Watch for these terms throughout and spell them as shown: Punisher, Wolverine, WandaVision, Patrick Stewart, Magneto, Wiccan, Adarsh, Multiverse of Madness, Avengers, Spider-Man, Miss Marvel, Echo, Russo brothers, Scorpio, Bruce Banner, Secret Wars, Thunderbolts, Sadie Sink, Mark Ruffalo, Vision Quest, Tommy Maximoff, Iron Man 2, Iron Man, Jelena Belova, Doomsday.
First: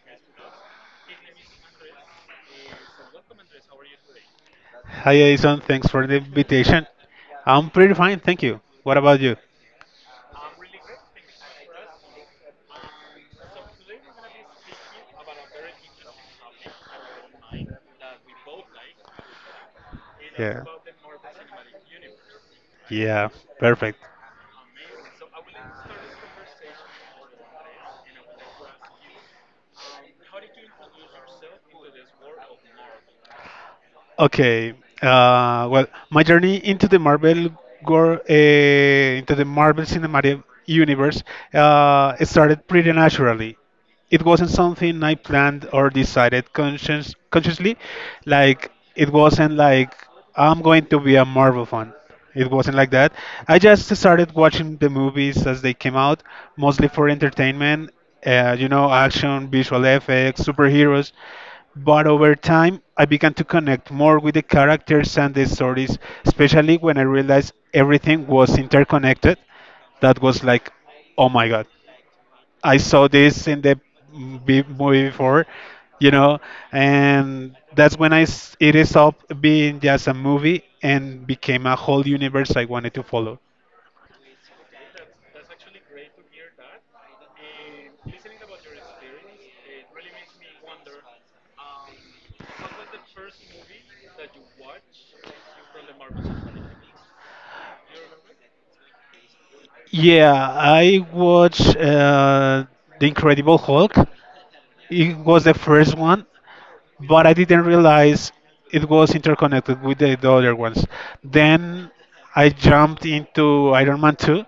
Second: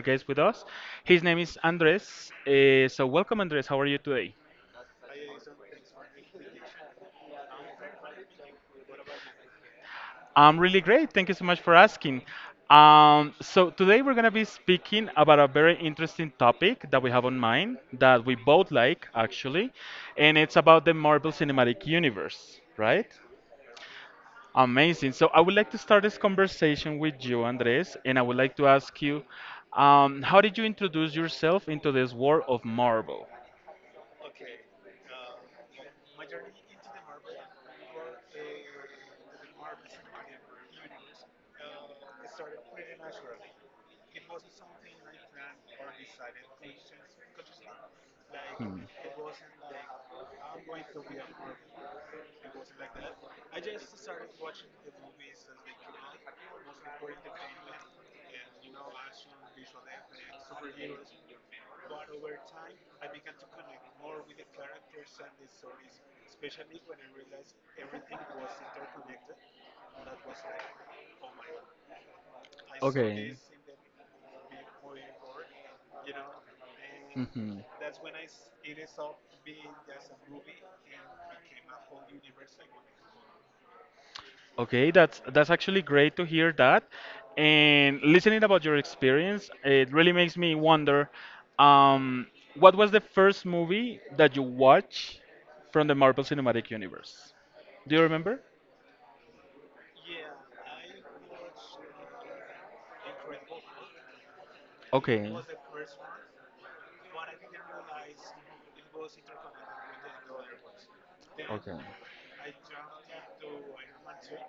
guest with us. His name is Andres. So welcome, Andres. How are you today? Hi, Jason. Thanks for the invitation. I'm pretty fine, thank you. What about you? I'm really great. Thank you so much for asking. So today we're gonna be speaking about a very interesting topic that we have on mind that we both like actually, and it's Yeah. about the Marvel Cinematic Universe, right? Yeah, perfect. Amazing. So I would like to start this conversation with you, Andres, and I would like to ask you, how did you introduce yourself into this world of Marvel? Okay. Well, my journey into the Marvel gor into the Marvel Cinematic Universe, it started pretty naturally. It wasn't something I planned or decided consciously. Like it wasn't like I'm going to be a Marvel fan. It wasn't like that. I just started watching the movies as they came out, mostly for entertainment. Action, visual effects, superheroes. But over time, I began to connect more with the characters and the stories, especially when I realized everything was interconnected. That was like, oh my god. I saw Okay. this in the movie before, you know, and Hmm. that's when it is up being just a movie and became a whole universe I wanted to follow. Okay, that's actually great to hear that. And listening about your experience, it really makes me wonder, um, what was the first movie that you watched from the Marvel Cinematic Universe? Do you remember? Yeah, I watched The Incredible Hulk. It Okay. was the first one, but I didn't realize it was interconnected with the other ones. Okay. Then I jumped into Iron Man 2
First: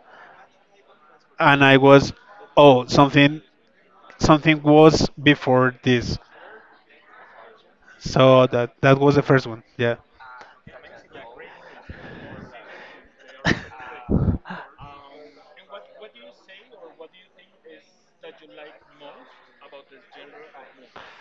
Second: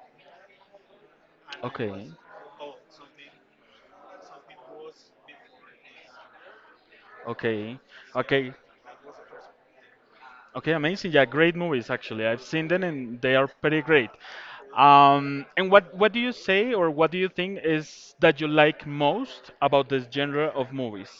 and I Okay. was, oh, something was before this. Okay. So Okay. That was the first one. Yeah. Okay, amazing. Yeah, great movies actually. I've seen them and they are pretty great. And what do you say or what do you think is that you like most about this genre of movies?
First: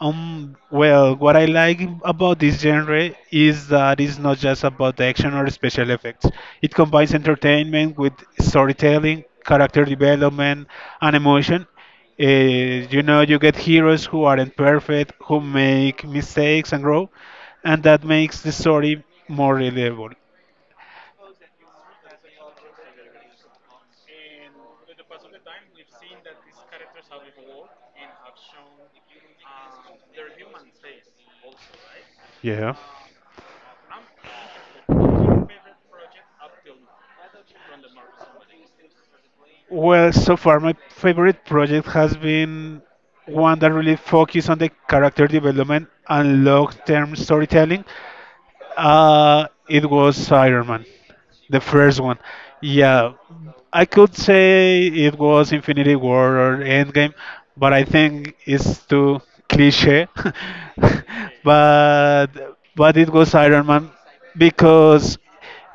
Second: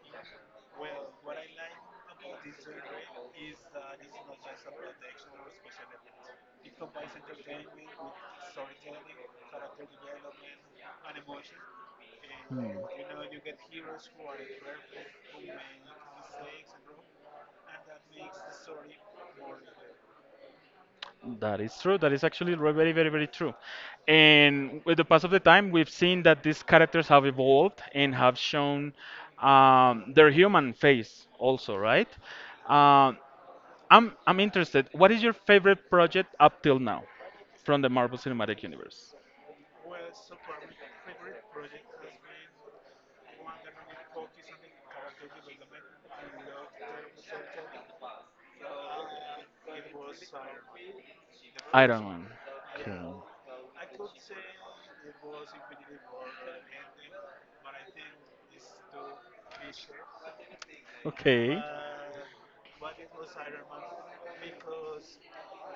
Well, what I like about this genre is that it's not just about the action or special effects. It combines entertainment with storytelling, character development, and emotion. Hmm. You get heroes who aren't perfect, who make mistakes and grow, and that makes the story more relatable. That is true. That is actually very, very, very true. And with the pass of the time, we've seen that these characters have evolved and have shown their human face also, right? Yeah. Um, I'm interested. What is your favorite project up till now from the Marvel Cinematic Universe? Well, so far my favorite project has been one that really focuses on the character development and long-term storytelling. It was Iron Man, the first Iron one. Man. Yeah, I could say it was Infinity War or Endgame, but I think it's too cliche. Okay. but but it was Iron Man because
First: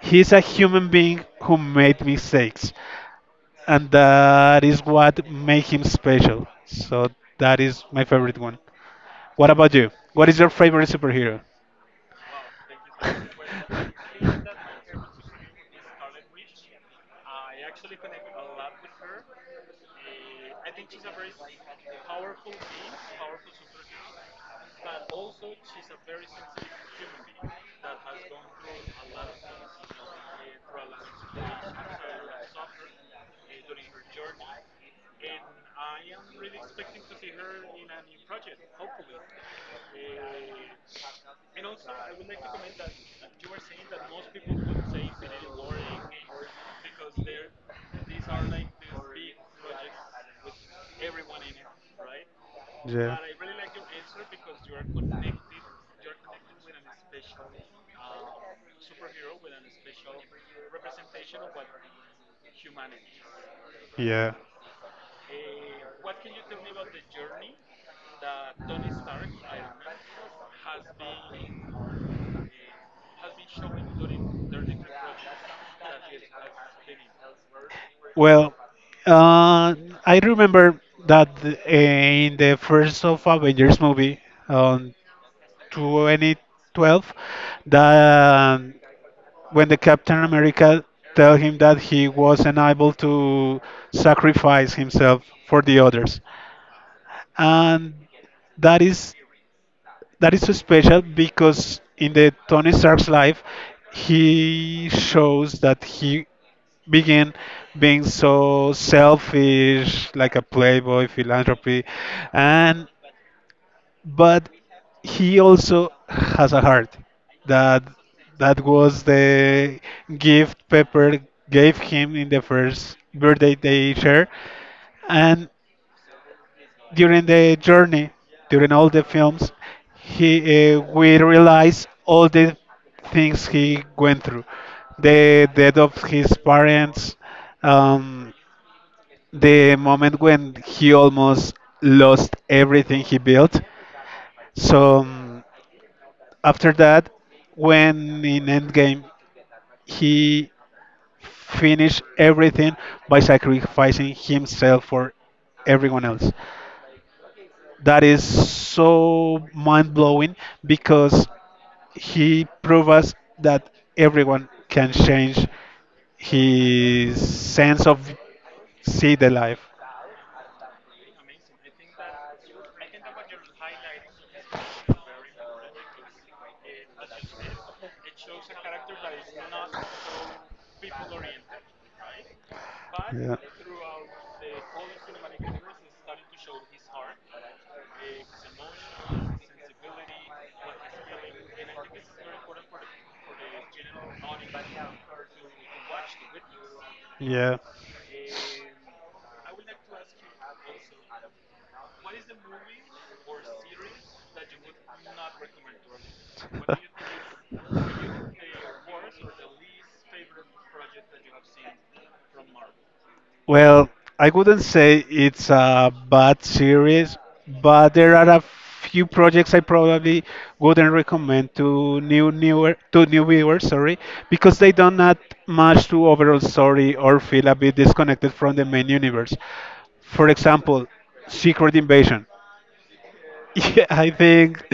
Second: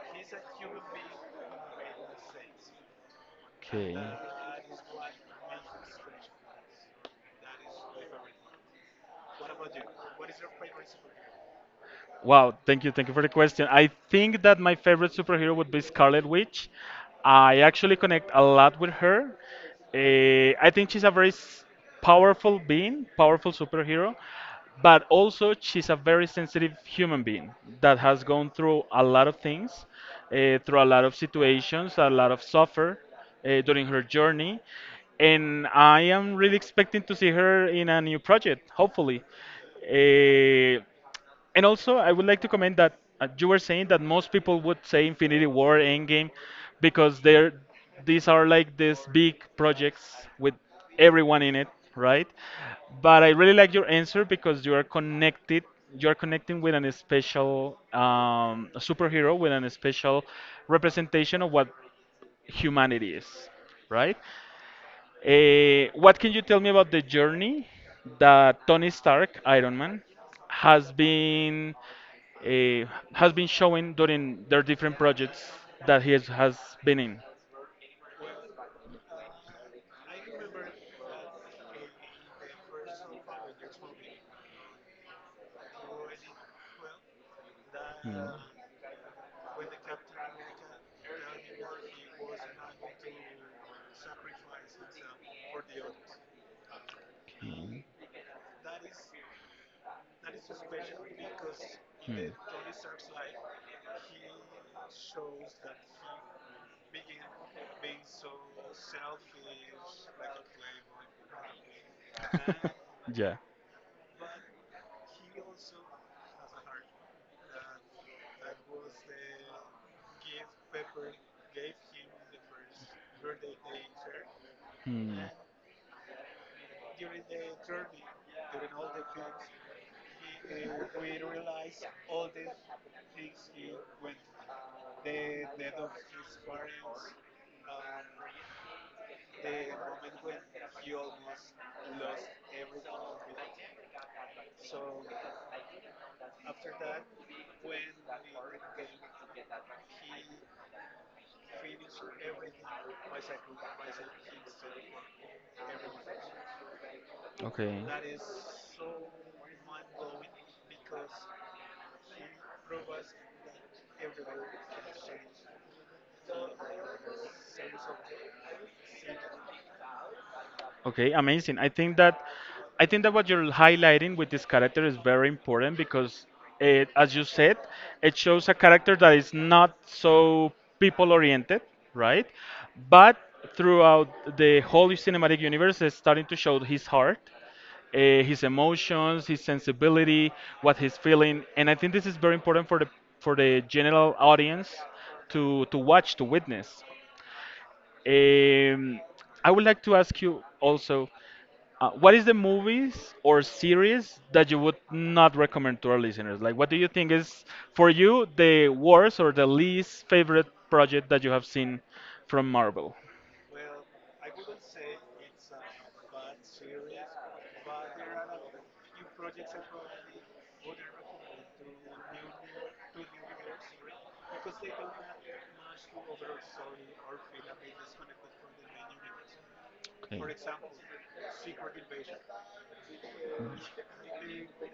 he's a human being who made mistakes, and Okay. that is what made him special. So that is my favorite one. What about you? What is your favorite superhero? Wow, Wow, thank you thank for you so the much question. for that. Seeing I think that that my character, favorite superhero would be this Scarlet Scarlet Witch, Witch. I I actually connect connect a a lot lot with with her. her. I I think think she's she's a a very powerful, powerful being, powerful powerful superhero, superhero, but but also also she's she's a a very very sensitive sensitive human human being being that that has has gone gone through through a a lot of things, lot. Through a lot of situations, a lot of suffer during her journey, and I'm I am really really expecting expecting to to see see her her in in a many, new project, hopefully. Eh, and also, I would like to comment that you were saying that most people would say Infinity War, Endgame, because they're these are like these big projects with everyone in it, right? But I really like your answer because you are connected. You are connecting with an special superhero with an special representation of what humanity is, right? yeah. What can you tell me about the journey that Tony Stark, Iron Man, has been? uh, has been showing during their different projects that has been in. Well, uh, I remember that in the first of Avengers movie, on 2012 that when the Captain America tell him that he was unable to sacrifice himself for the others Okay. and that is that is so special because in Hmm. the Tony Stark's life he shows that he began being so selfish like a playboy philanthropy and Yeah. but he also has a heart. That that was the gift Pepper gave him in the first birthday they share, Hmm. and during the journey, during all the films, he we realize all the things he went through, the death of his parents. Um, the moment when he almost lost everything he built. So, after that, when in Endgame, he finished everything by sacrificing himself for everyone else. Okay. That is so mind blowing because he proved us that everyone can change his sense of see the life. Okay, amazing. I think that what you're highlighting with this character is very important because it, as you said, it shows a character that is not so people oriented, right? But Yeah. throughout the whole cinematic universe, it's starting to show his heart, his emotions, his sensibility, what he's feeling, and I think this is very important for the general audience to watch, to witness. Yeah. Um, I would like to ask you also. What is the movies or series that you would not recommend to our listeners? Like, what do you think is for you the worst or the least favorite project that you have seen from Marvel? Well, I wouldn't say it's a bad series, but there are a few projects I probably wouldn't recommend to new newer to new viewers, sorry, because they don't add much to overall story or feel a bit disconnected from the main universe. For example, Secret Invasion. Yeah, I think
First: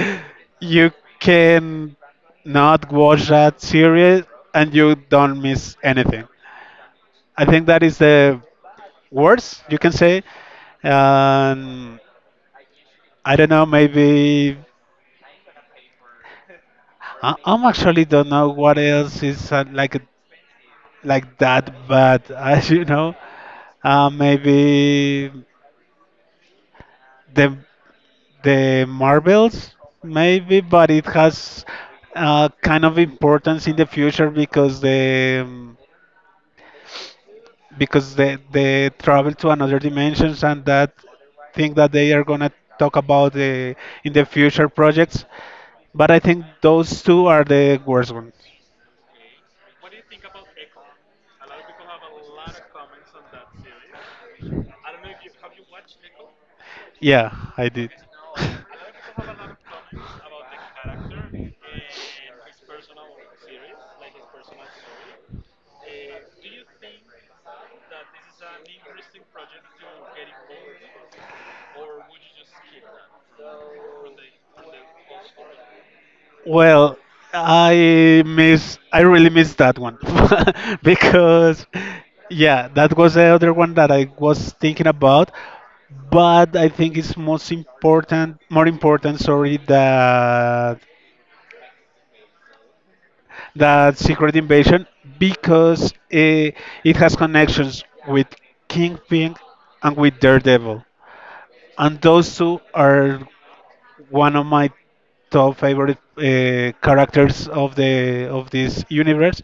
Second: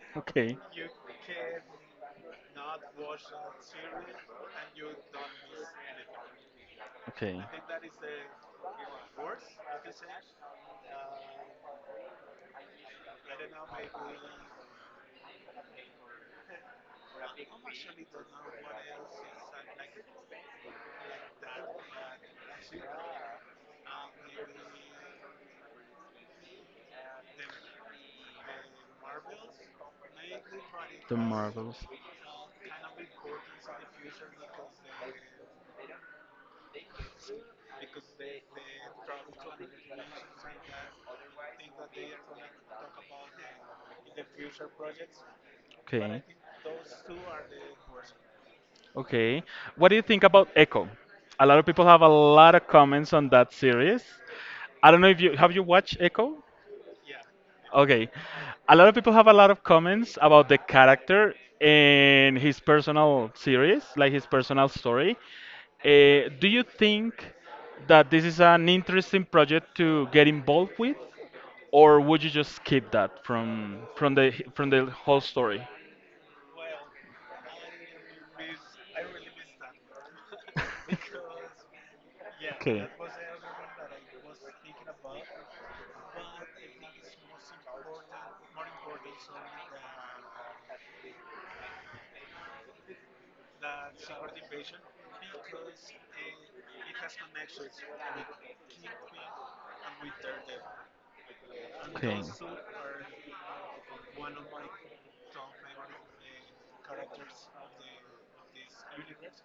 you can not watch that series and you don't miss anything. Okay. I think that is the worst you can say. Okay. Um, I don't know. Maybe I'm actually don't know what else is like that. But as you know, maybe the the marbles, maybe, but it The has marbles. Kind of importance in the future because the because they travel to another dimensions and that thing that they are gonna talk about in the future projects. But I Okay. think those two are the worst one. Okay. What do you think about Echo? A lot of people have a lot of comments on that series. I don't know if you watched Echo? Yeah, I did. Okay. A lot of people have a lot of comments about the character and his personal series, like his personal story. Do you think that this is an interesting project to get involved with? Or would you just skip that from the whole story? Well, I really miss that one because, yeah, Okay. that was the other one that I was thinking about. But I think it's more important, sorry, that Secret Invasion because it has connections with Kingpin and with Daredevil. And Okay. those two are one of my top favorite characters of the of this universe.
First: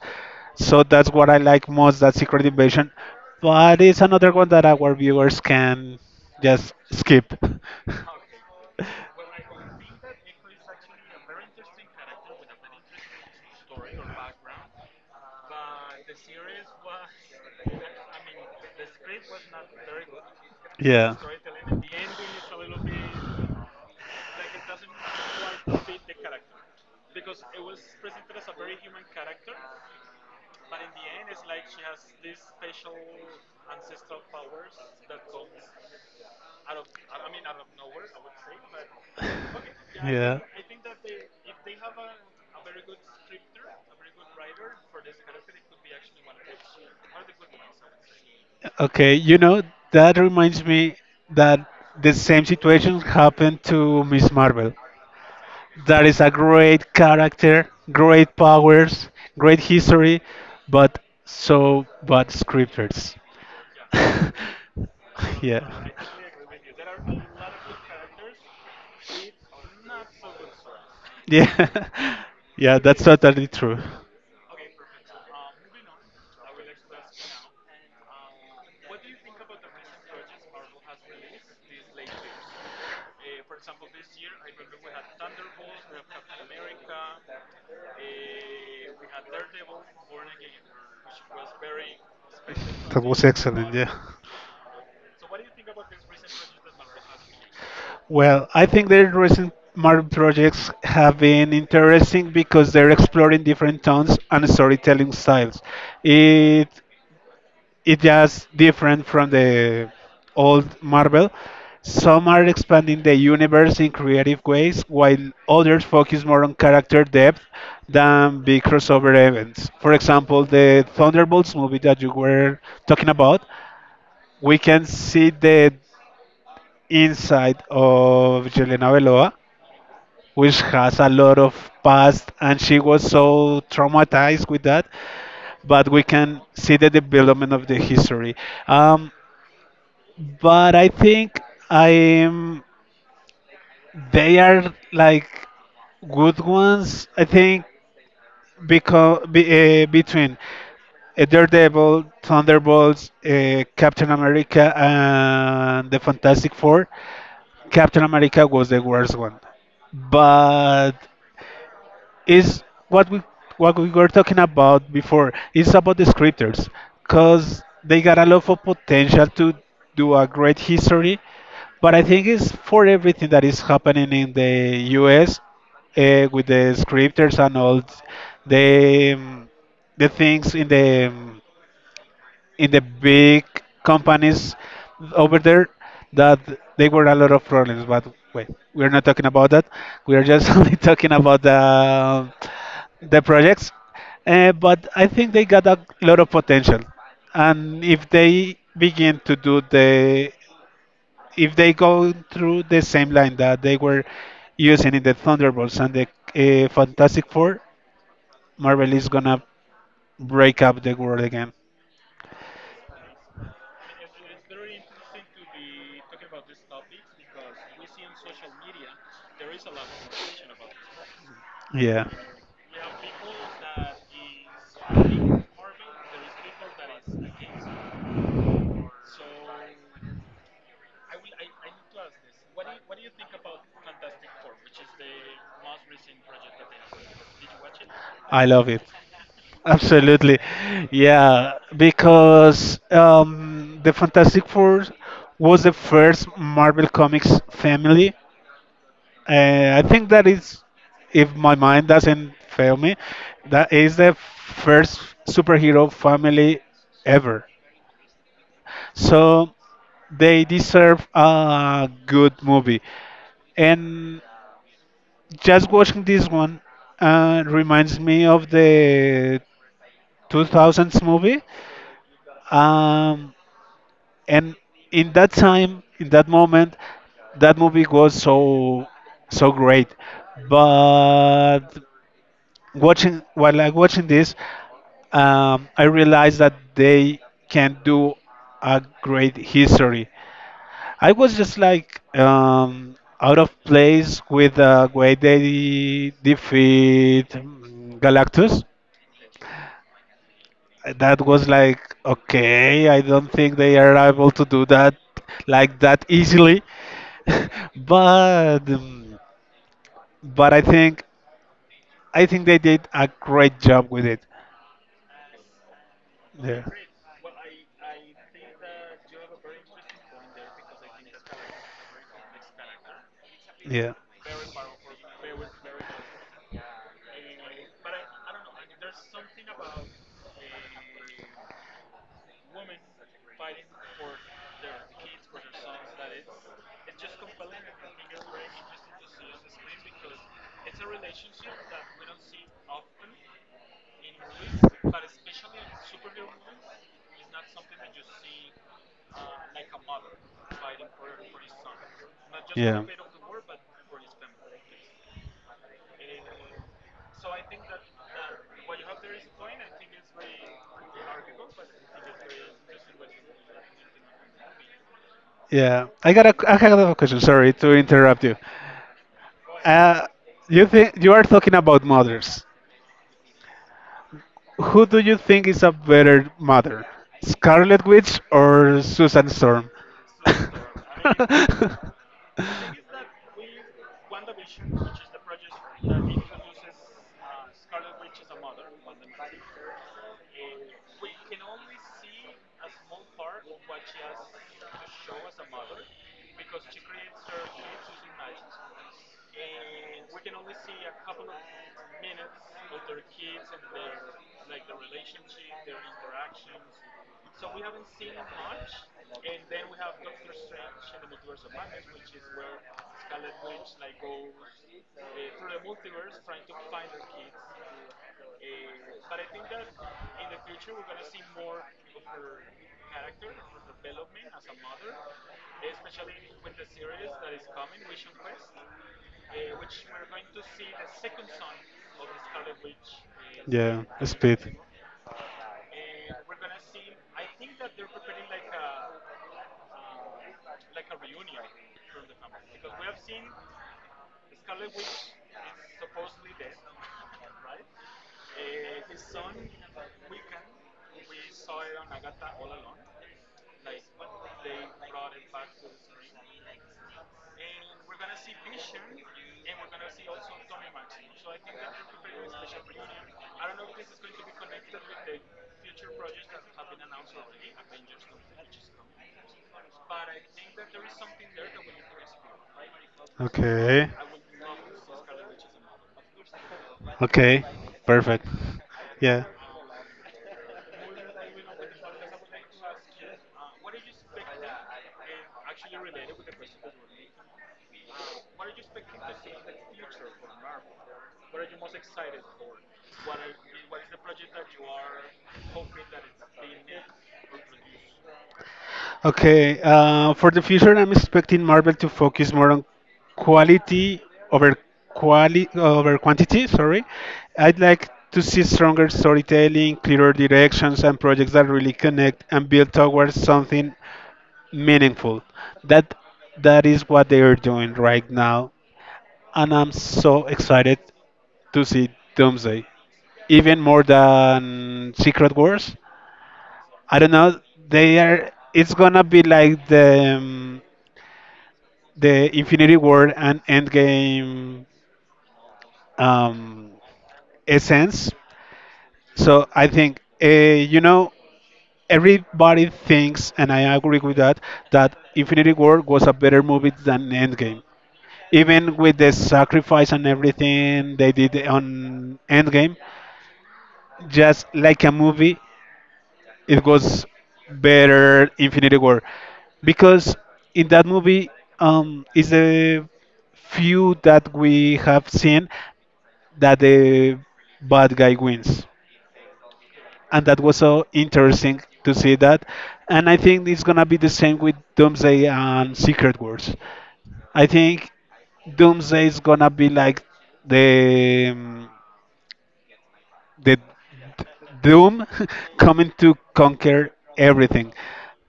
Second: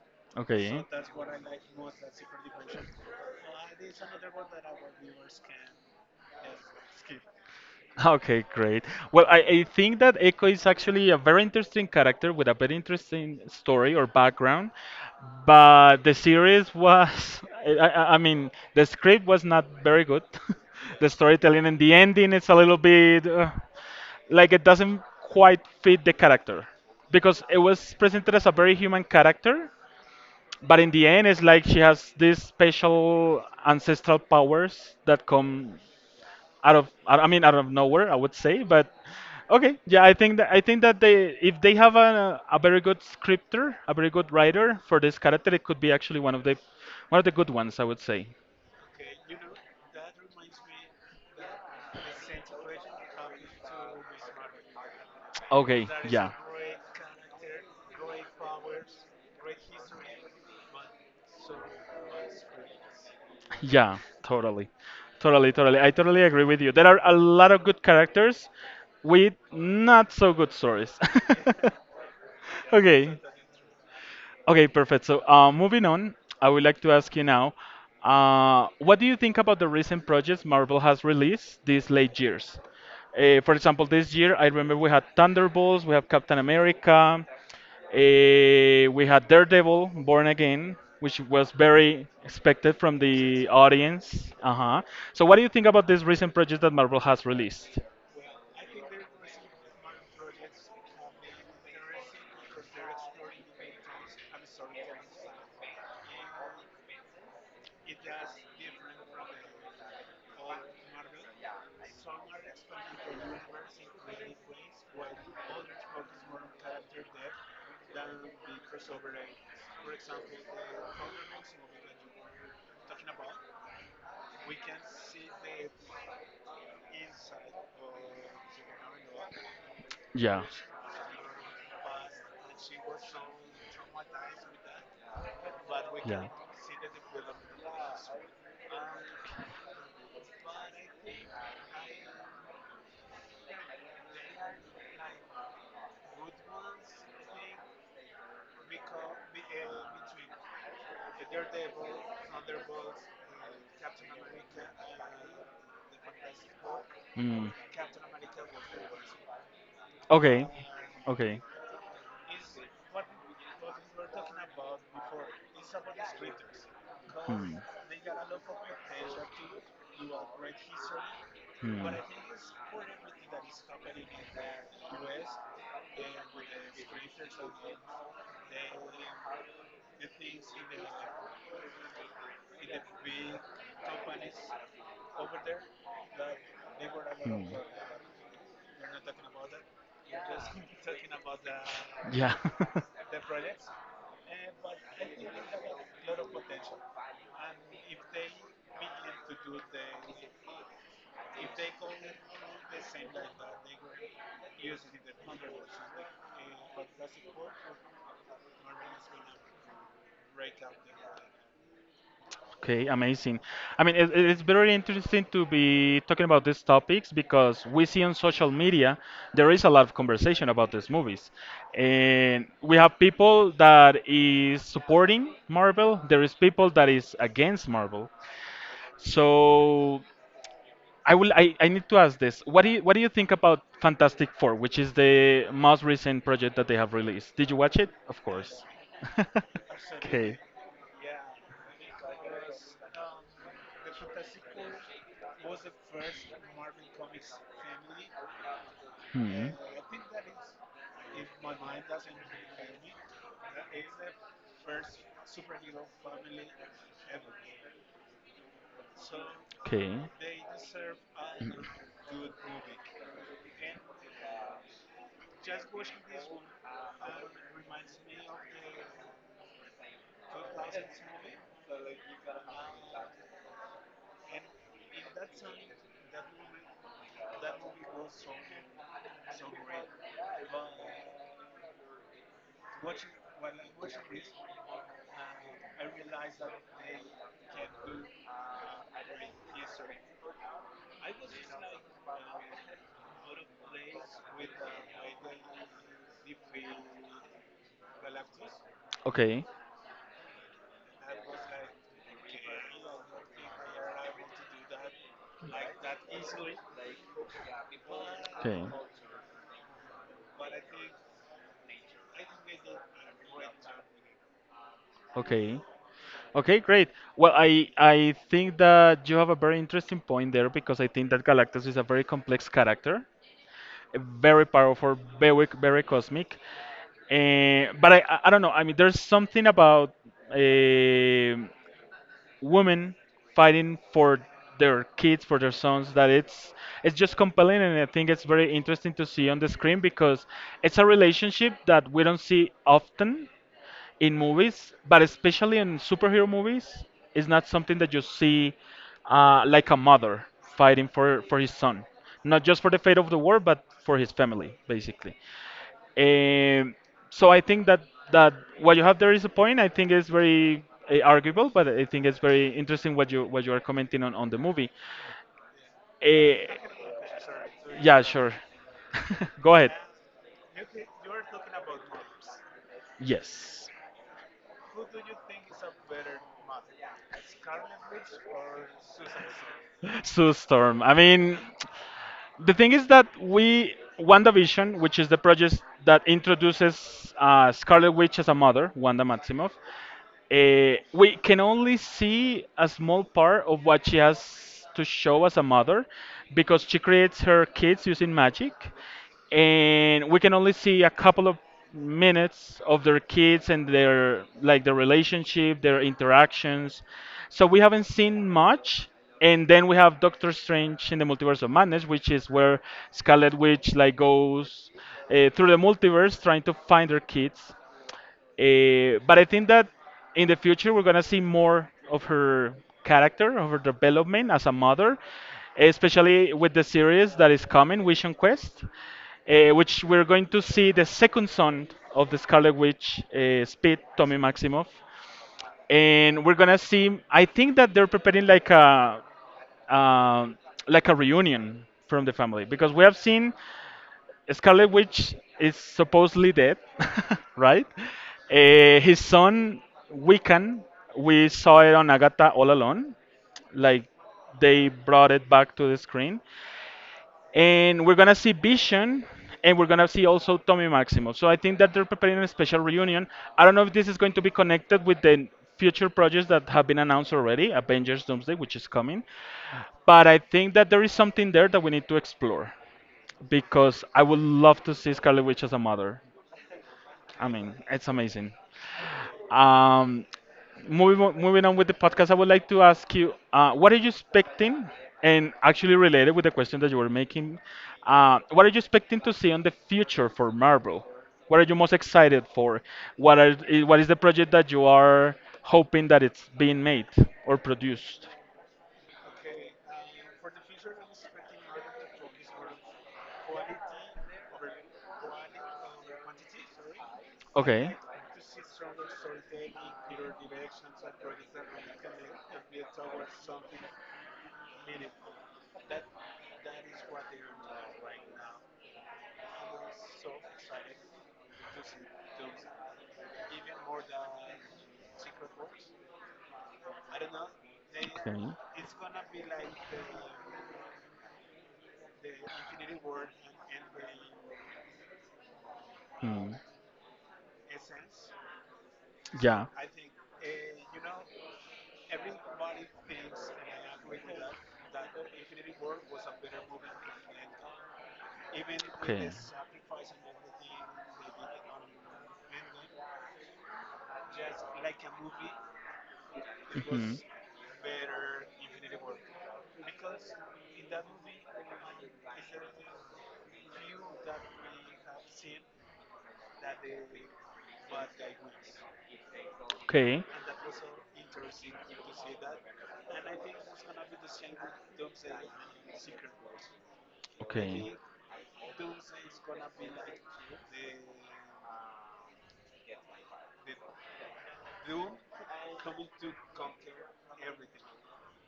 So Okay. that's what I like most. That Secret Invasion, but it's another one that our viewers can just skip. Okay, great. Well, I think that Echo is actually a very interesting character with a very interesting story or background, but the series was, I mean, the script was not very good. The Yeah. storytelling and the ending is a little bit like it doesn't quite fit the character because it was presented as a very human character, but in the end it's like she has these special ancestral powers that come out of I mean out of nowhere I would say but okay yeah I Yeah. I think that they if they have a very good think scripter a very good writer for this character it could be actually one of the good ones I would say Okay, you know, that reminds me that the same situation happened to Miss Marvel. okay That is a yeah great character, great powers, great history, but so bad scripters. yeah, totally. Totally, Yeah. I totally agree with you. There are a lot of good characters with not so good stories. Yeah. Yeah, that's Okay. totally true. Okay, perfect. So, moving on, I would like to ask you now, what do you think about the recent projects Marvel has released these late years? For example, this year I remember we had Thunderbolts, we have Captain America, we had Daredevil, Born Again, which was very expected from That was the excellent, yeah. audience. Uh huh. So, what do you think about these recent projects that Marvel has released? Well, I think their recent Marvel projects have been interesting because they're exploring different tones and storytelling styles. It it just different from the old Marvel. Some are expanding the universe in creative ways, while others focus more on character depth than big crossover events. For example, the Thunderbolts movie that you were talking about, we can see the inside of Jelena Belova, Yeah. which has a lot of past, and she was so traumatized with that. But we Yeah. can see the development of the history. Um, but I think I'm they are like good ones. I think between Daredevil, Thunderbolts, Captain America, and the Fantastic Four, Mm. Captain America was the worst one. Okay. But Okay. is what we what we were talking about before. It's about the scripters, cause they got a lot of potential to do a great history. But I think it's for everything that is happening in the U.S. With the scripters and all the um, the things in the big companies over there that they were a lot of problems but wait we're not talking about that we're just only talking about Yeah. the projects. But I think they got a lot of potential and if they begin to do the if they go through the same line that they were using in the Thunderbolts and the Fantastic Four, Marvel is gonna break up the world again. Okay, amazing. I mean, it's very interesting to be talking about these topics because we see on social media there is a lot of conversation about these movies. Yeah. And we have people that is supporting Marvel, there is people that is against Marvel. So I will. I need to ask this. What do you think about Fantastic Four, which is the most recent project that they have released? Did you watch it? Of I course. love it. Absolutely. Okay. Yeah, because the Fantastic Four was the first Marvel Comics family. Hmm. I think that is, if my mind doesn't fail me, that is the first superhero family ever. So Okay. Okay. they deserve a good movie. And just watching this one reminds me of the 2000s movie. Um, and in that time, in that moment, that movie was so so great. But watching while I watching this, I realized that they can do a great history. I was just like out of place with the way they defeat Galactus. That was like okay. I don't think they are able to do that like that easily. but Okay. um, but I think they did a great job with it. Okay. Okay, Yeah. great. Well, I think that you have a very interesting point there because I think that Galactus is a very complex character, Yeah. a very powerful, very very cosmic. Eh, but I don't know. I mean, there's something about eh, women fighting for their kids, for their sons, that it's just compelling, and I think it's very interesting to see on the screen because it's a relationship that we don't see often in movies, but especially in superhero movies, it's not something that you see like a mother fighting for his son. Not just for the Yeah. fate of the world, but for his family, basically. Um, so that what you have there is a point. I think it's very arguable, but I think it's very interesting what you are commenting on the movie. Yeah. Uh, I got a question. Sorry to yeah, interrupt sure. you. Go ahead. Uh, you think you are talking about mothers. Yes. Who do you think is a better mother, Scarlet Witch or Susan Storm? Sue Storm. I mean, the thing is that we WandaVision, which is the project that introduces Scarlet Witch as a mother, Wanda Maximoff, we can only see a Small small part part of of what what she she has has to to show show as as a a mother, mother because because she she creates creates her her kids kids' using image, magic. and And we we can can only only see see a a couple couple of of minutes minutes of of their their kids kids and and their their like their the relationship, relationship, their their interactions. interactions. So So we we haven't haven't seen seen much. much. And And then then we we have have Doctor Doctor Strange Strange in and the the Multiverse Multiverse of of Madness, Madness, which is is where where Scarlet Scarlet Witch Witch. like goes through the multiverse trying to find her kids but I think that in the future we're gonna see more of her character, of her development as a mother, especially with the series that is coming, Vision Quest, which we're going to see the second son of the Scarlet Witch, Speed Yeah, Tommy Speed. Maximoff, and we're gonna see. I think that they're preparing um like a reunion from the family because we have seen Scarlet Witch is supposedly dead, right? His son Wiccan, we saw it on Agatha All Alone, like they brought it back to the screen, and we're gonna see In addition, Vision, they and we're might gonna see also Tommy Maximo. So I think that they're preparing a produce special special produce. reunion. I don't know if this is going to be connected with the future projects that have been announced already, Avengers Doomsday, which is coming, but I think that there is something there that we need to explore because Okay. I would love to see Scarlet Witch as a mother. I Okay. mean, it's Perfect. amazing. Yeah. Um, moving on with the podcast, I would like to ask you, what are you expecting? And actually related with the question that you were making, what are you expecting to see on the future for Marvel? What are you most excited for? What are what is the project that you are hoping that it's being made or produced? Okay. For the future, I'm expecting Marvel to focus more on quality over quali over quantity. Sorry. Okay. I'd Okay. like to see stronger storytelling, clearer directions, and projects that really connect and build towards something meaningful. That that is what they are doing right now, and I'm so excited to see Doomsday. Even more than Secret Wars. I don't know. They are. It's gonna be like the Infinity War and Endgame Hmm. um, essence. So Yeah. I think you know everybody thinks, and I agree with that, that Infinity War was a better movie than Endgame. Even with the Okay. sacrifice and everything they did on Endgame, just like a movie, it Hmm. was better Infinity War because in that movie is the few that we have seen that the bad guy wins, and that was so interesting to see that, and I think it's gonna be the same with Doomsday and Secret Wars. I Okay. Okay. think Doomsday is gonna be like the mm, the Doom coming to conquer everything.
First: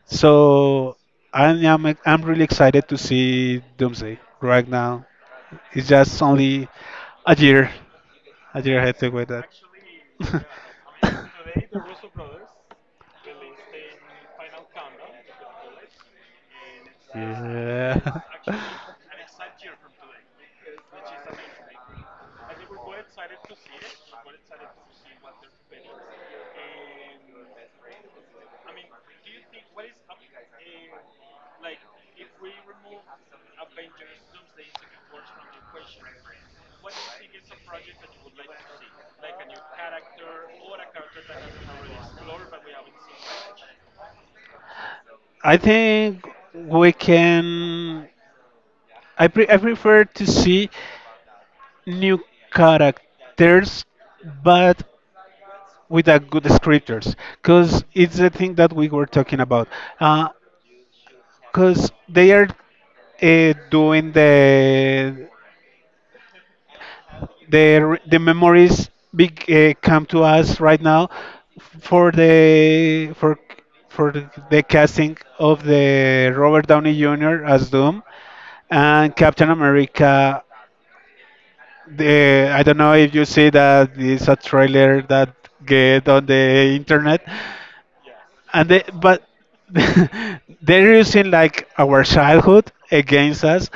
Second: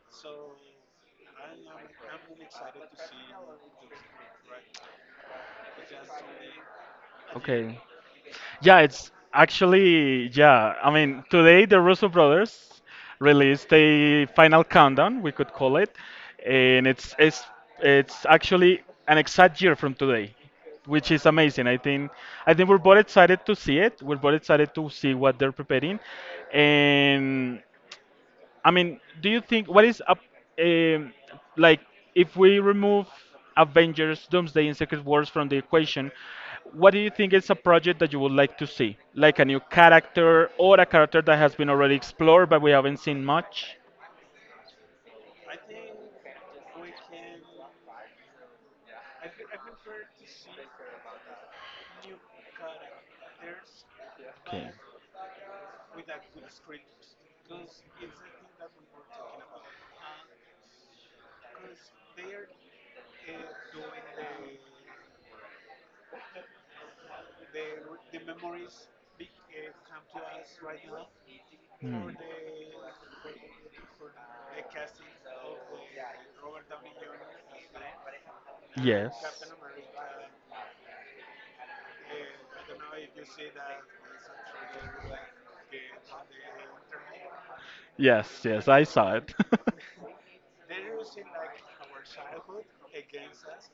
So I'm really excited to see Doomsday right now. It's just only a year, Okay. a Yeah, year ahead to wait that. Yeah. I mean, today the Russo brothers released a final countdown, we could call it, and it's actually Yeah. an exact year from today, which is amazing. I think we're both excited to see it. We're both excited to see what they're preparing, and do you think what is up, um, like if we remove Avengers, Doomsday, and Secret Wars from the equation, what do you think is a project that you would like to see? Like a new character or a character that has been already explored but we haven't seen much? I think we can. I prefer to see new characters, Okay. but with a good scriptures because it's the thing that we were talking about because they are doing the memories big come to us right now for for the casting of the Robert Downey Jr. Hmm. as Doom Yes. and Captain America. The I don't know if you see that it's a trailer that get on the internet, Yes, and yes, they I saw but it. they're using like our childhood against us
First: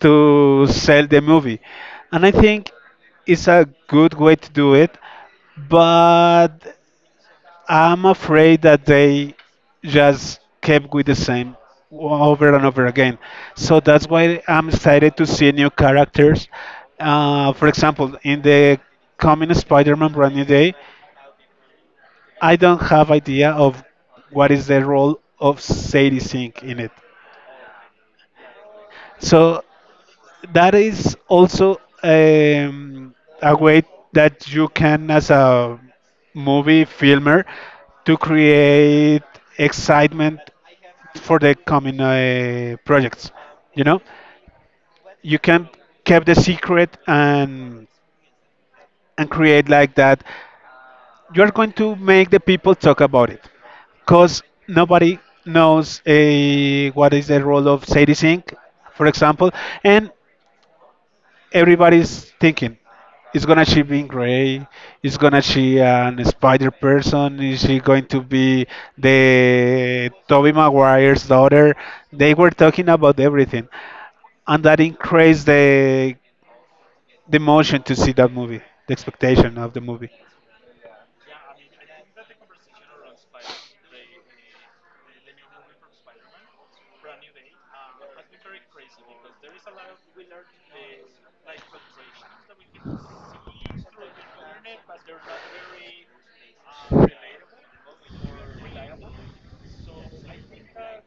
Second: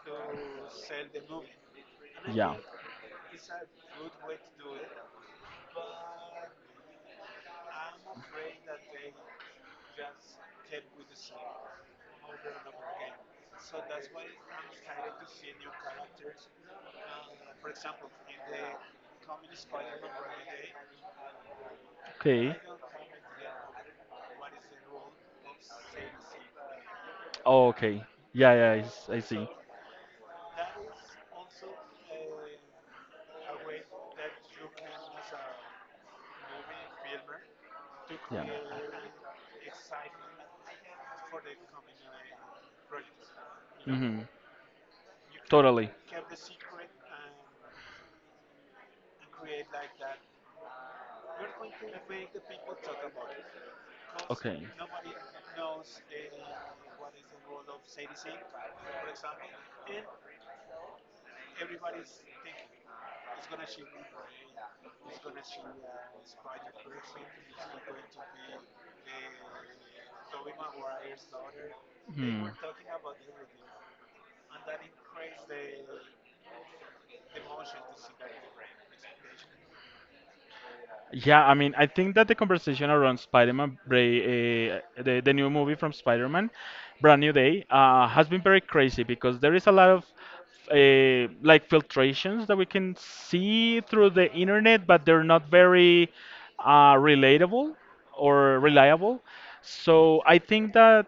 to sell the movie and I Yeah. think it's a good way to do it but I'm afraid that they just kept with the same over and over again, so that's why I'm excited to see new characters. For example, in the coming Spider-Man Brand New Day, Okay. I don't have idea of what is the role of Sadie Sink in it. Oh, okay. Yeah, yeah, I see. So that is also a way that you can, as a movie filmer, to Yeah. create excitement for the coming projects. You know, Mm-hmm. you can Totally. keep the secret and create like that you're going to make the people talk about it because Okay. nobody knows what is the role of Sadie Sink, for example, and everybody's thinking, is gonna she be Grey? Is gonna she an Spider person? Is she going to be the Toby Maguire's daughter? They Hmm. were talking about everything, and that increased the motion to see that movie, the expectation of the movie. I think that the conversation around the new movie from Spider-Man, Brand New Day, has been very crazy because there is a lot of like filtrations that we can see through the internet, but they're not very relatable or reliable. So I think that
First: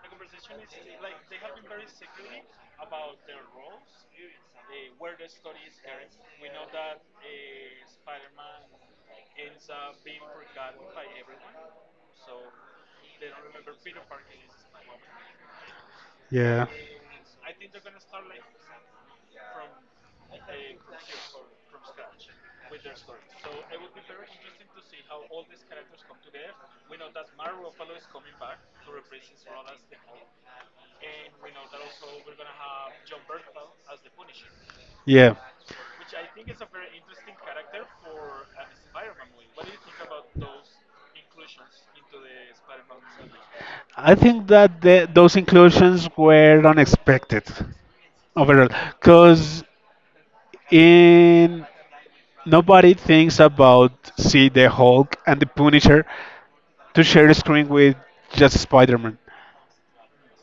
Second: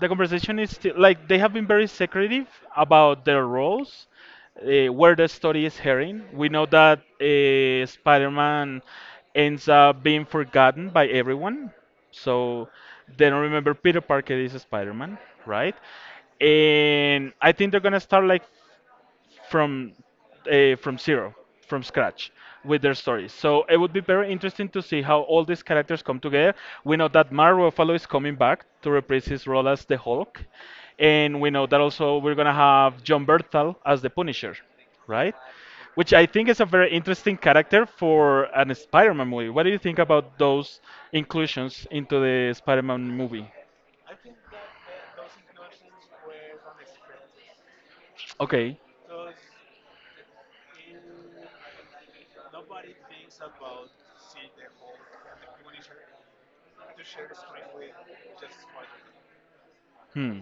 the conversation is still like they have been very secretive about their roles, where the story is heading. We know that Spider-Man ends up being forgotten by everyone, so they don't remember Peter Parker is Spider-Man, right? Yeah. And I think they're gonna start like from from zero, from scratch with their stories. So it would be very interesting to see how all these characters come together. We know that Mark Ruffalo is coming back to reprise his role as the Hulk, and we know that also we're gonna have John Bertal as the Punisher, Yeah, right? Which I think is a very interesting character for an Spider-Man movie. What do you think about those inclusions into the Spider-Man movie? I think that those inclusions were unexpected overall Okay. because in nobody thinks about see the Hulk and the Punisher to share a screen with just Spider-Man. Hmm.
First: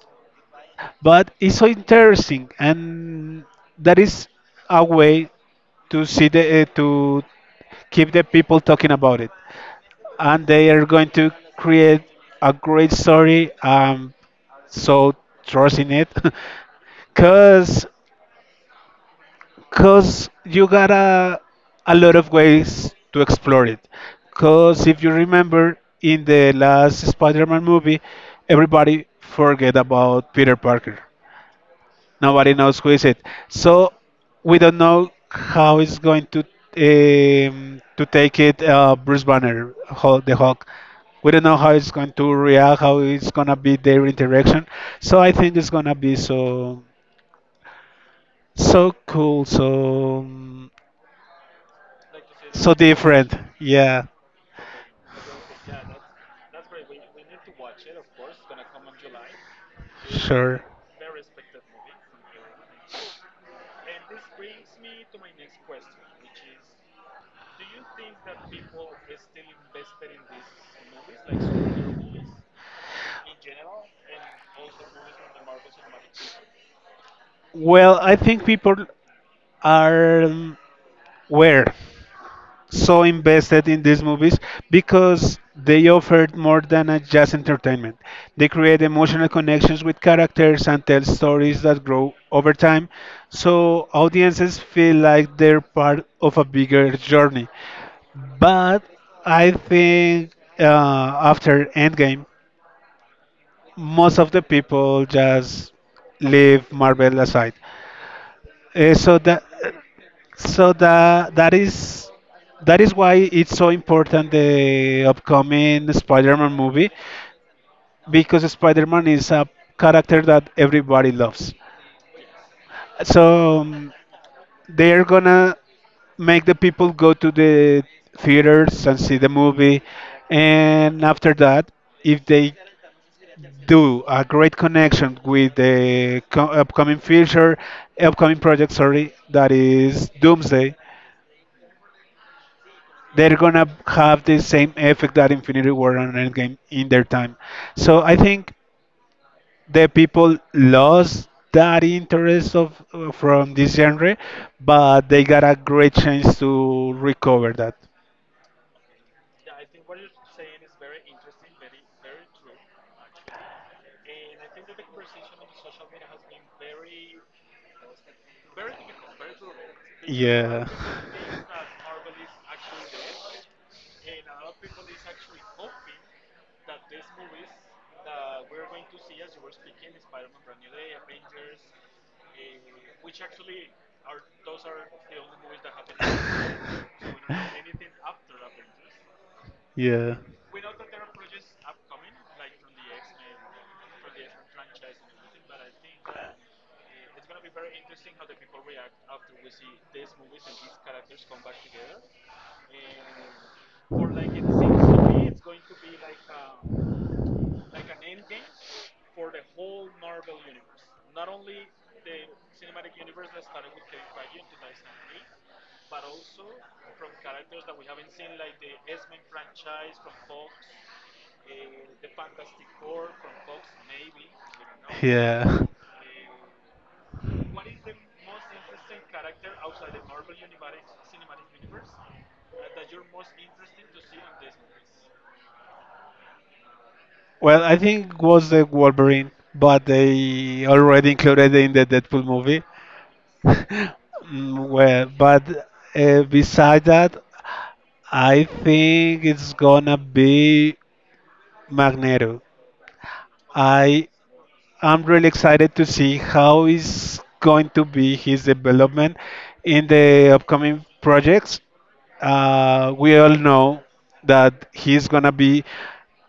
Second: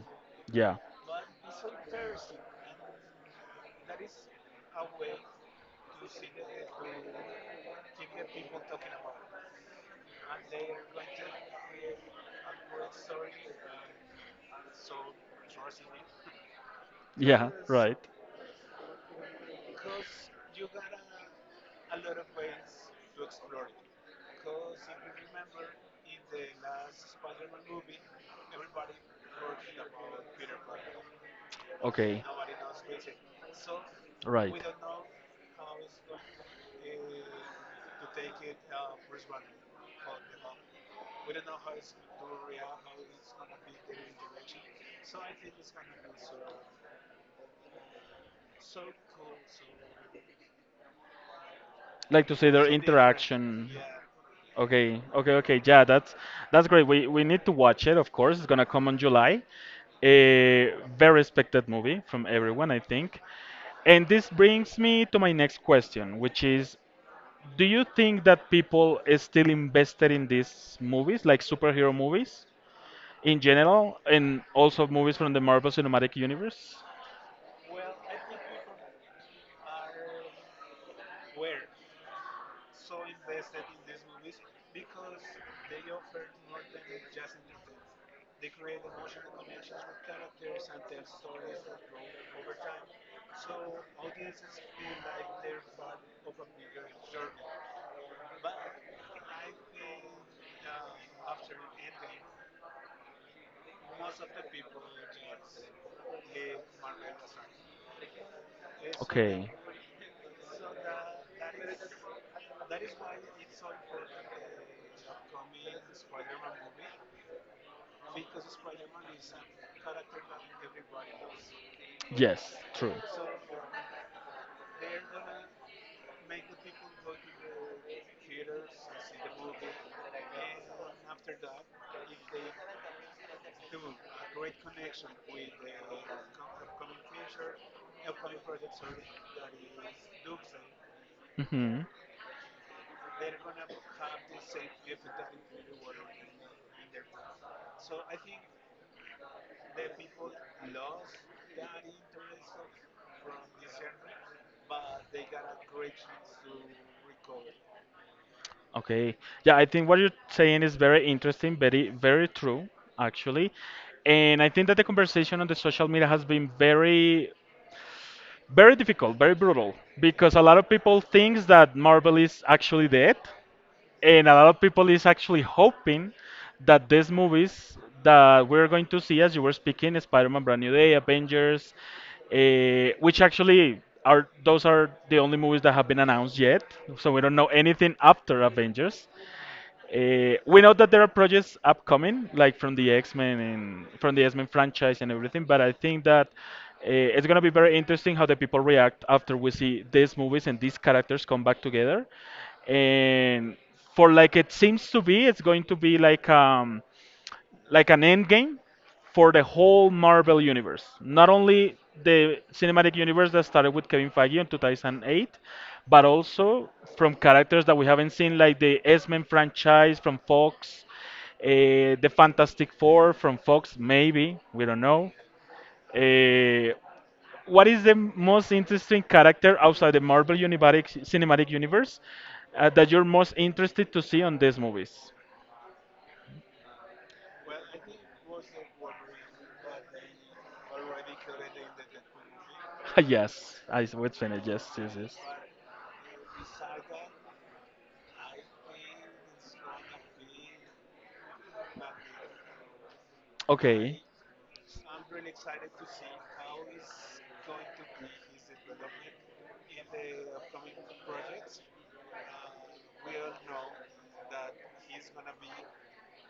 Yeah. But it's so interesting, and that is a way to see the to keep the people talking about it, and they are going to create a great story. So trust in it, Yeah. because Right. You got a lot of ways to explore it. Because if you remember, in the last Spider Man movie, everybody forget about Peter Parker. Okay. Nobody knows who is it. So Right. we don't know how it's going to take it Bruce Banner, the Hulk. We don't know how it's going to react, how it's gonna be their interaction. So I think it's gonna be so cool, so Like to say their different. interaction. Yeah, Okay, okay, okay. Yeah, that's great. We need to watch it, of course. It's gonna come on July. sure. A very expected movie from everyone, I think. And this brings me to my next question, which is, do you think that people is still invested in these movies, like superhero movies in general, and also movies from the Marvel Cinematic Universe? Well, I think people are were so invested in these movies because they offered more than a just entertainment. They create emotional connections with characters and tell stories that grow over time, so audiences feel like they're part of a bigger journey. But I think uh, after Endgame, most of the people just leave Marvel aside. So that Okay. so that that is that is why it's so important the upcoming Spider-Man movie because Spider-Man is a character that everybody loves. Yes, true. So they're gonna make the people go to the theaters and see the movie, and after that, if they do a great connection with the upcoming feature, upcoming project, sorry, that is Doomsday, Hmm. they're gonna have the same effect that Infinity War and Endgame in their time. So I think the people lost that interest of from this genre, but they got a great chance to recover that. Okay. Yeah, I think what you're saying is very interesting, very, very true, actually. And I think that the conversation on the social media has been very, very difficult, very brutal, Are because a lot Yeah. of people thinks that Marvel is actually dead. And a lot of people is actually hoping that these movies that we're going to see, as you were speaking, Spider-Man: Brand New Day, Avengers, which actually are those are the only movies that have been announced yet, so we don't know anything after Avengers. yeah. about We know that there are projects upcoming, like from the X Men and from the X Men franchise and everything, but I think that it's gonna be very interesting how the people react after we see these movies and these characters come back together. And for like it seems to be, it's going to be like an end game for the whole Marvel universe. Not only the cinematic universe that started with Kevin Feige in 2008, but also from characters that we haven't seen, like the X Men franchise from Fox, the Fantastic Four from Fox, maybe, we don't know. Yeah. Uh, what is the most interesting character outside the cinematic universe that you're most interested to see on these movies? Well, I think it was the Wolverine, but they already included in the Deadpool movie. yes, I would say yes, Mm, yes, well, yes. but beside that, I think it's gonna be Magneto. Okay. I am really excited to see how is going to be his development in the upcoming projects. We all know that he's gonna be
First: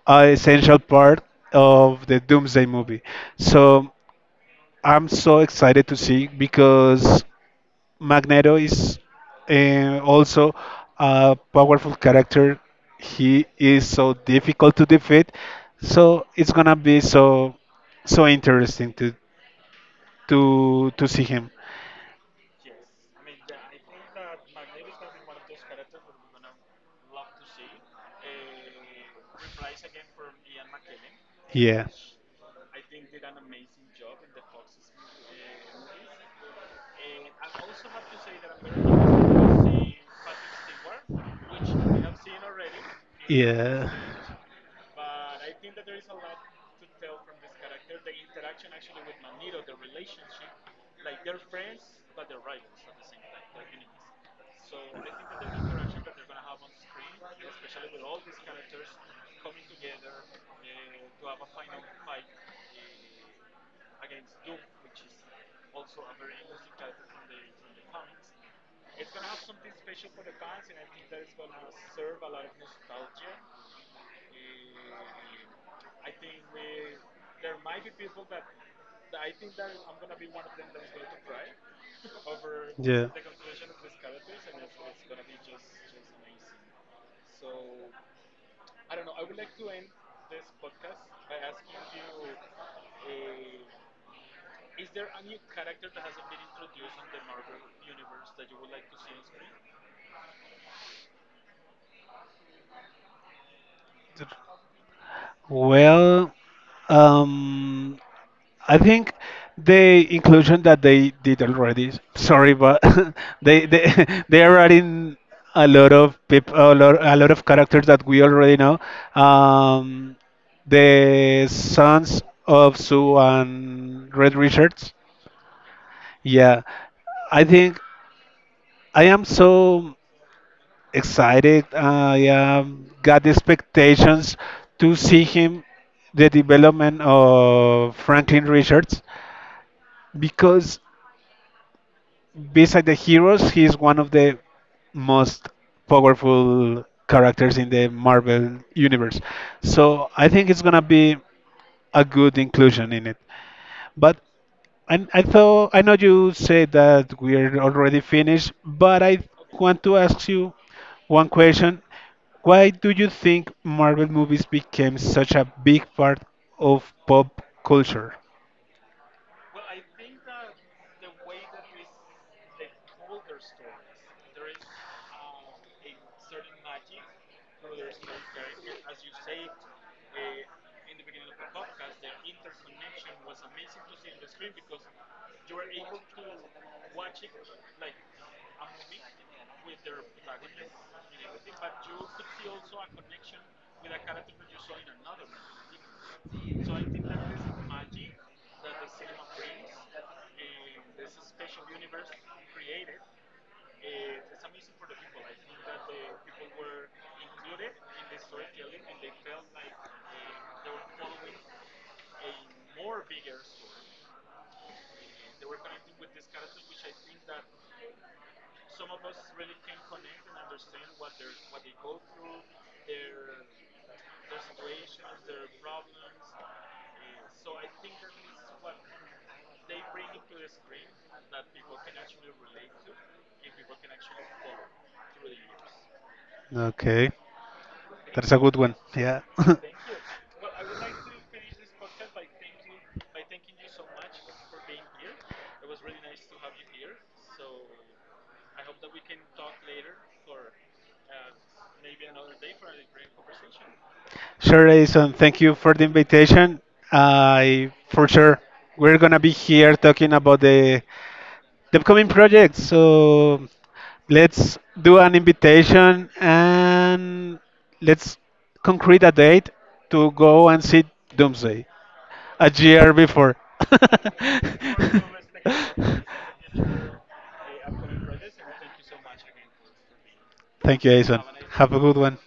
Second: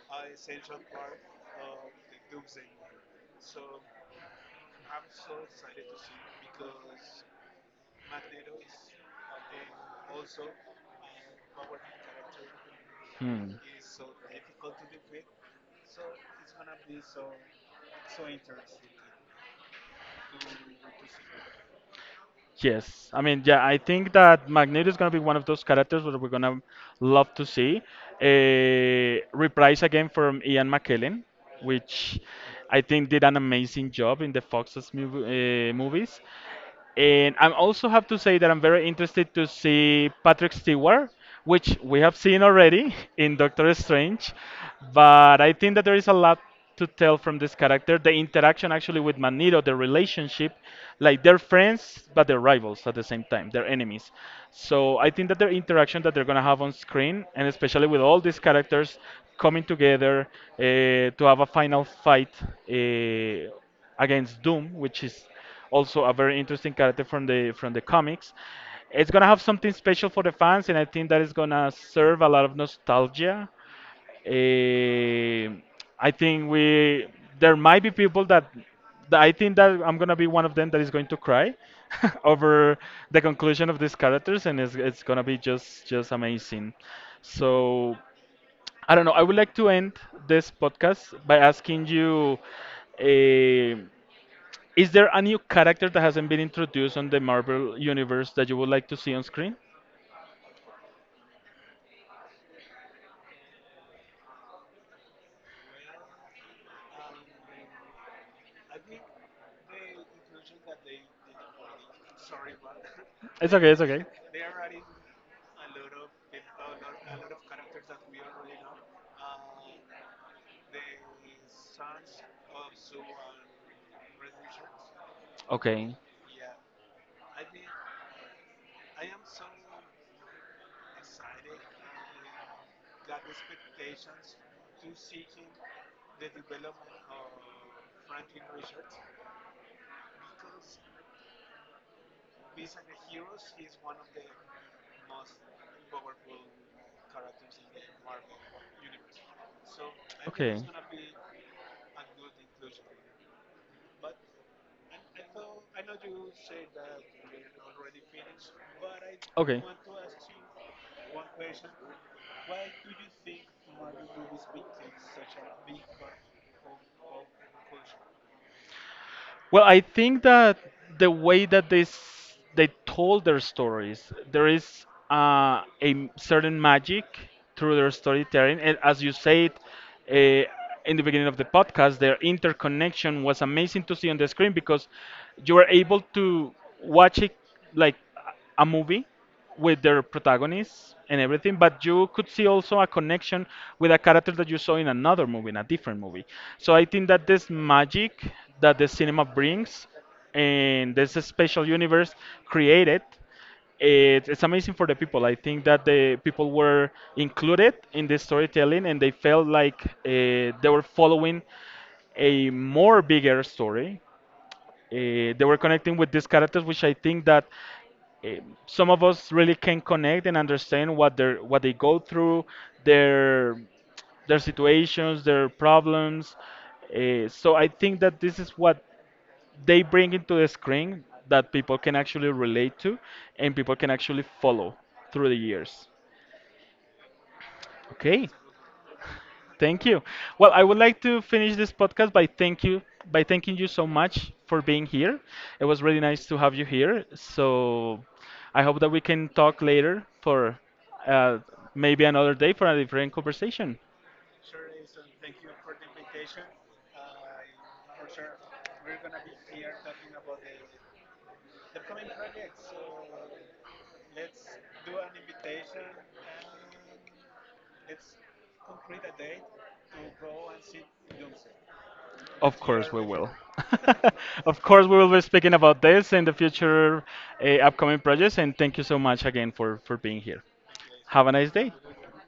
an essential part of the Doomsday movie. So I'm so excited to see because Magneto is also a powerful character. He Hmm. is so difficult to defeat, so it's gonna be so interesting to to see him. Yes, I mean, yeah, I think that Magneto is gonna be one of those characters that we're gonna love to see. Reprise again from Ian McKellen, Yeah. which I think did an amazing job in the Fox's mov movies. And I also have to say that I'm very interested to see Patrick Stewart, which we have seen already in Doctor Yeah. Strange. But I think that there is a lot to tell from this character. The interaction actually with Magneto, the relationship, like they're friends, but they're rivals at the same time, they're enemies. So I think that their interaction that they're going to have on screen, and especially with all these characters coming together uh, to have a final fight uh, against Doom, which is also a very interesting character from the comics. It's gonna have something special for the fans, and I think that is gonna serve a lot of nostalgia. Eh, I think we there might be people that I think that I'm gonna be one of them that is going to cry over Yeah. the conclusion of these characters, and it's gonna be just amazing. So I don't know. I would like to end this podcast by asking you. eh is there a new character that hasn't been introduced on the Marvel universe that you would like to see on screen? Well, um, I think the inclusion that they did already. Sorry, but It's they okay, it's they okay. they are adding a lot of people, a lot of characters that we already know. Um, the sons of Sue and Red Richards. Okay. Yeah, I think I am so excited. I am got the expectations to see him the development of Franklin Richards because beside the heroes, he is one of the most powerful characters in the Marvel universe. So I think Okay. it's gonna be a good inclusion in it. But I thought I know you said that we're already finished, but I Okay. want to ask you one question. Why do you think Marvel movies became such a big part of pop culture? Well, I think that the way that they told their stories, there is certain magic through their storytelling, and as you said uh, in the beginning of the podcast, their interconnection was amazing to see on the screen because you were able to watch it like a movie with their protagonists and everything, but you could see also a connection with a character that you saw in another movie, in a different movie. So I think that this magic that the cinema brings and this special universe created it, it's amazing for the people. I think that the people were included in the storytelling and they felt like they were following a more bigger story they were connecting with these characters, which I think that uh, some of us really can connect and understand what they are what they go through, their their situations, their problems. So I think that this is what they bring into the screen that people can actually relate to and people can actually follow through the years. Okay, Okay. that's a good one. Yeah. Thank you. Well, I would like to finish this podcast by thanking you so much for being here. It was really nice to have you here. So I hope that we can talk later for uh, maybe another day for a different conversation. Sure, Edison. Thank you for the invitation. I for sure we're gonna be here talking about the upcoming projects. So let's do an invitation and let's concrete a date to go and see Doomsday. A Of course year we will. before. of course we will be speaking about this in the future upcoming projects. And thank you so much again for being here. Thank you, Jason. Have a nice day. Have a good one.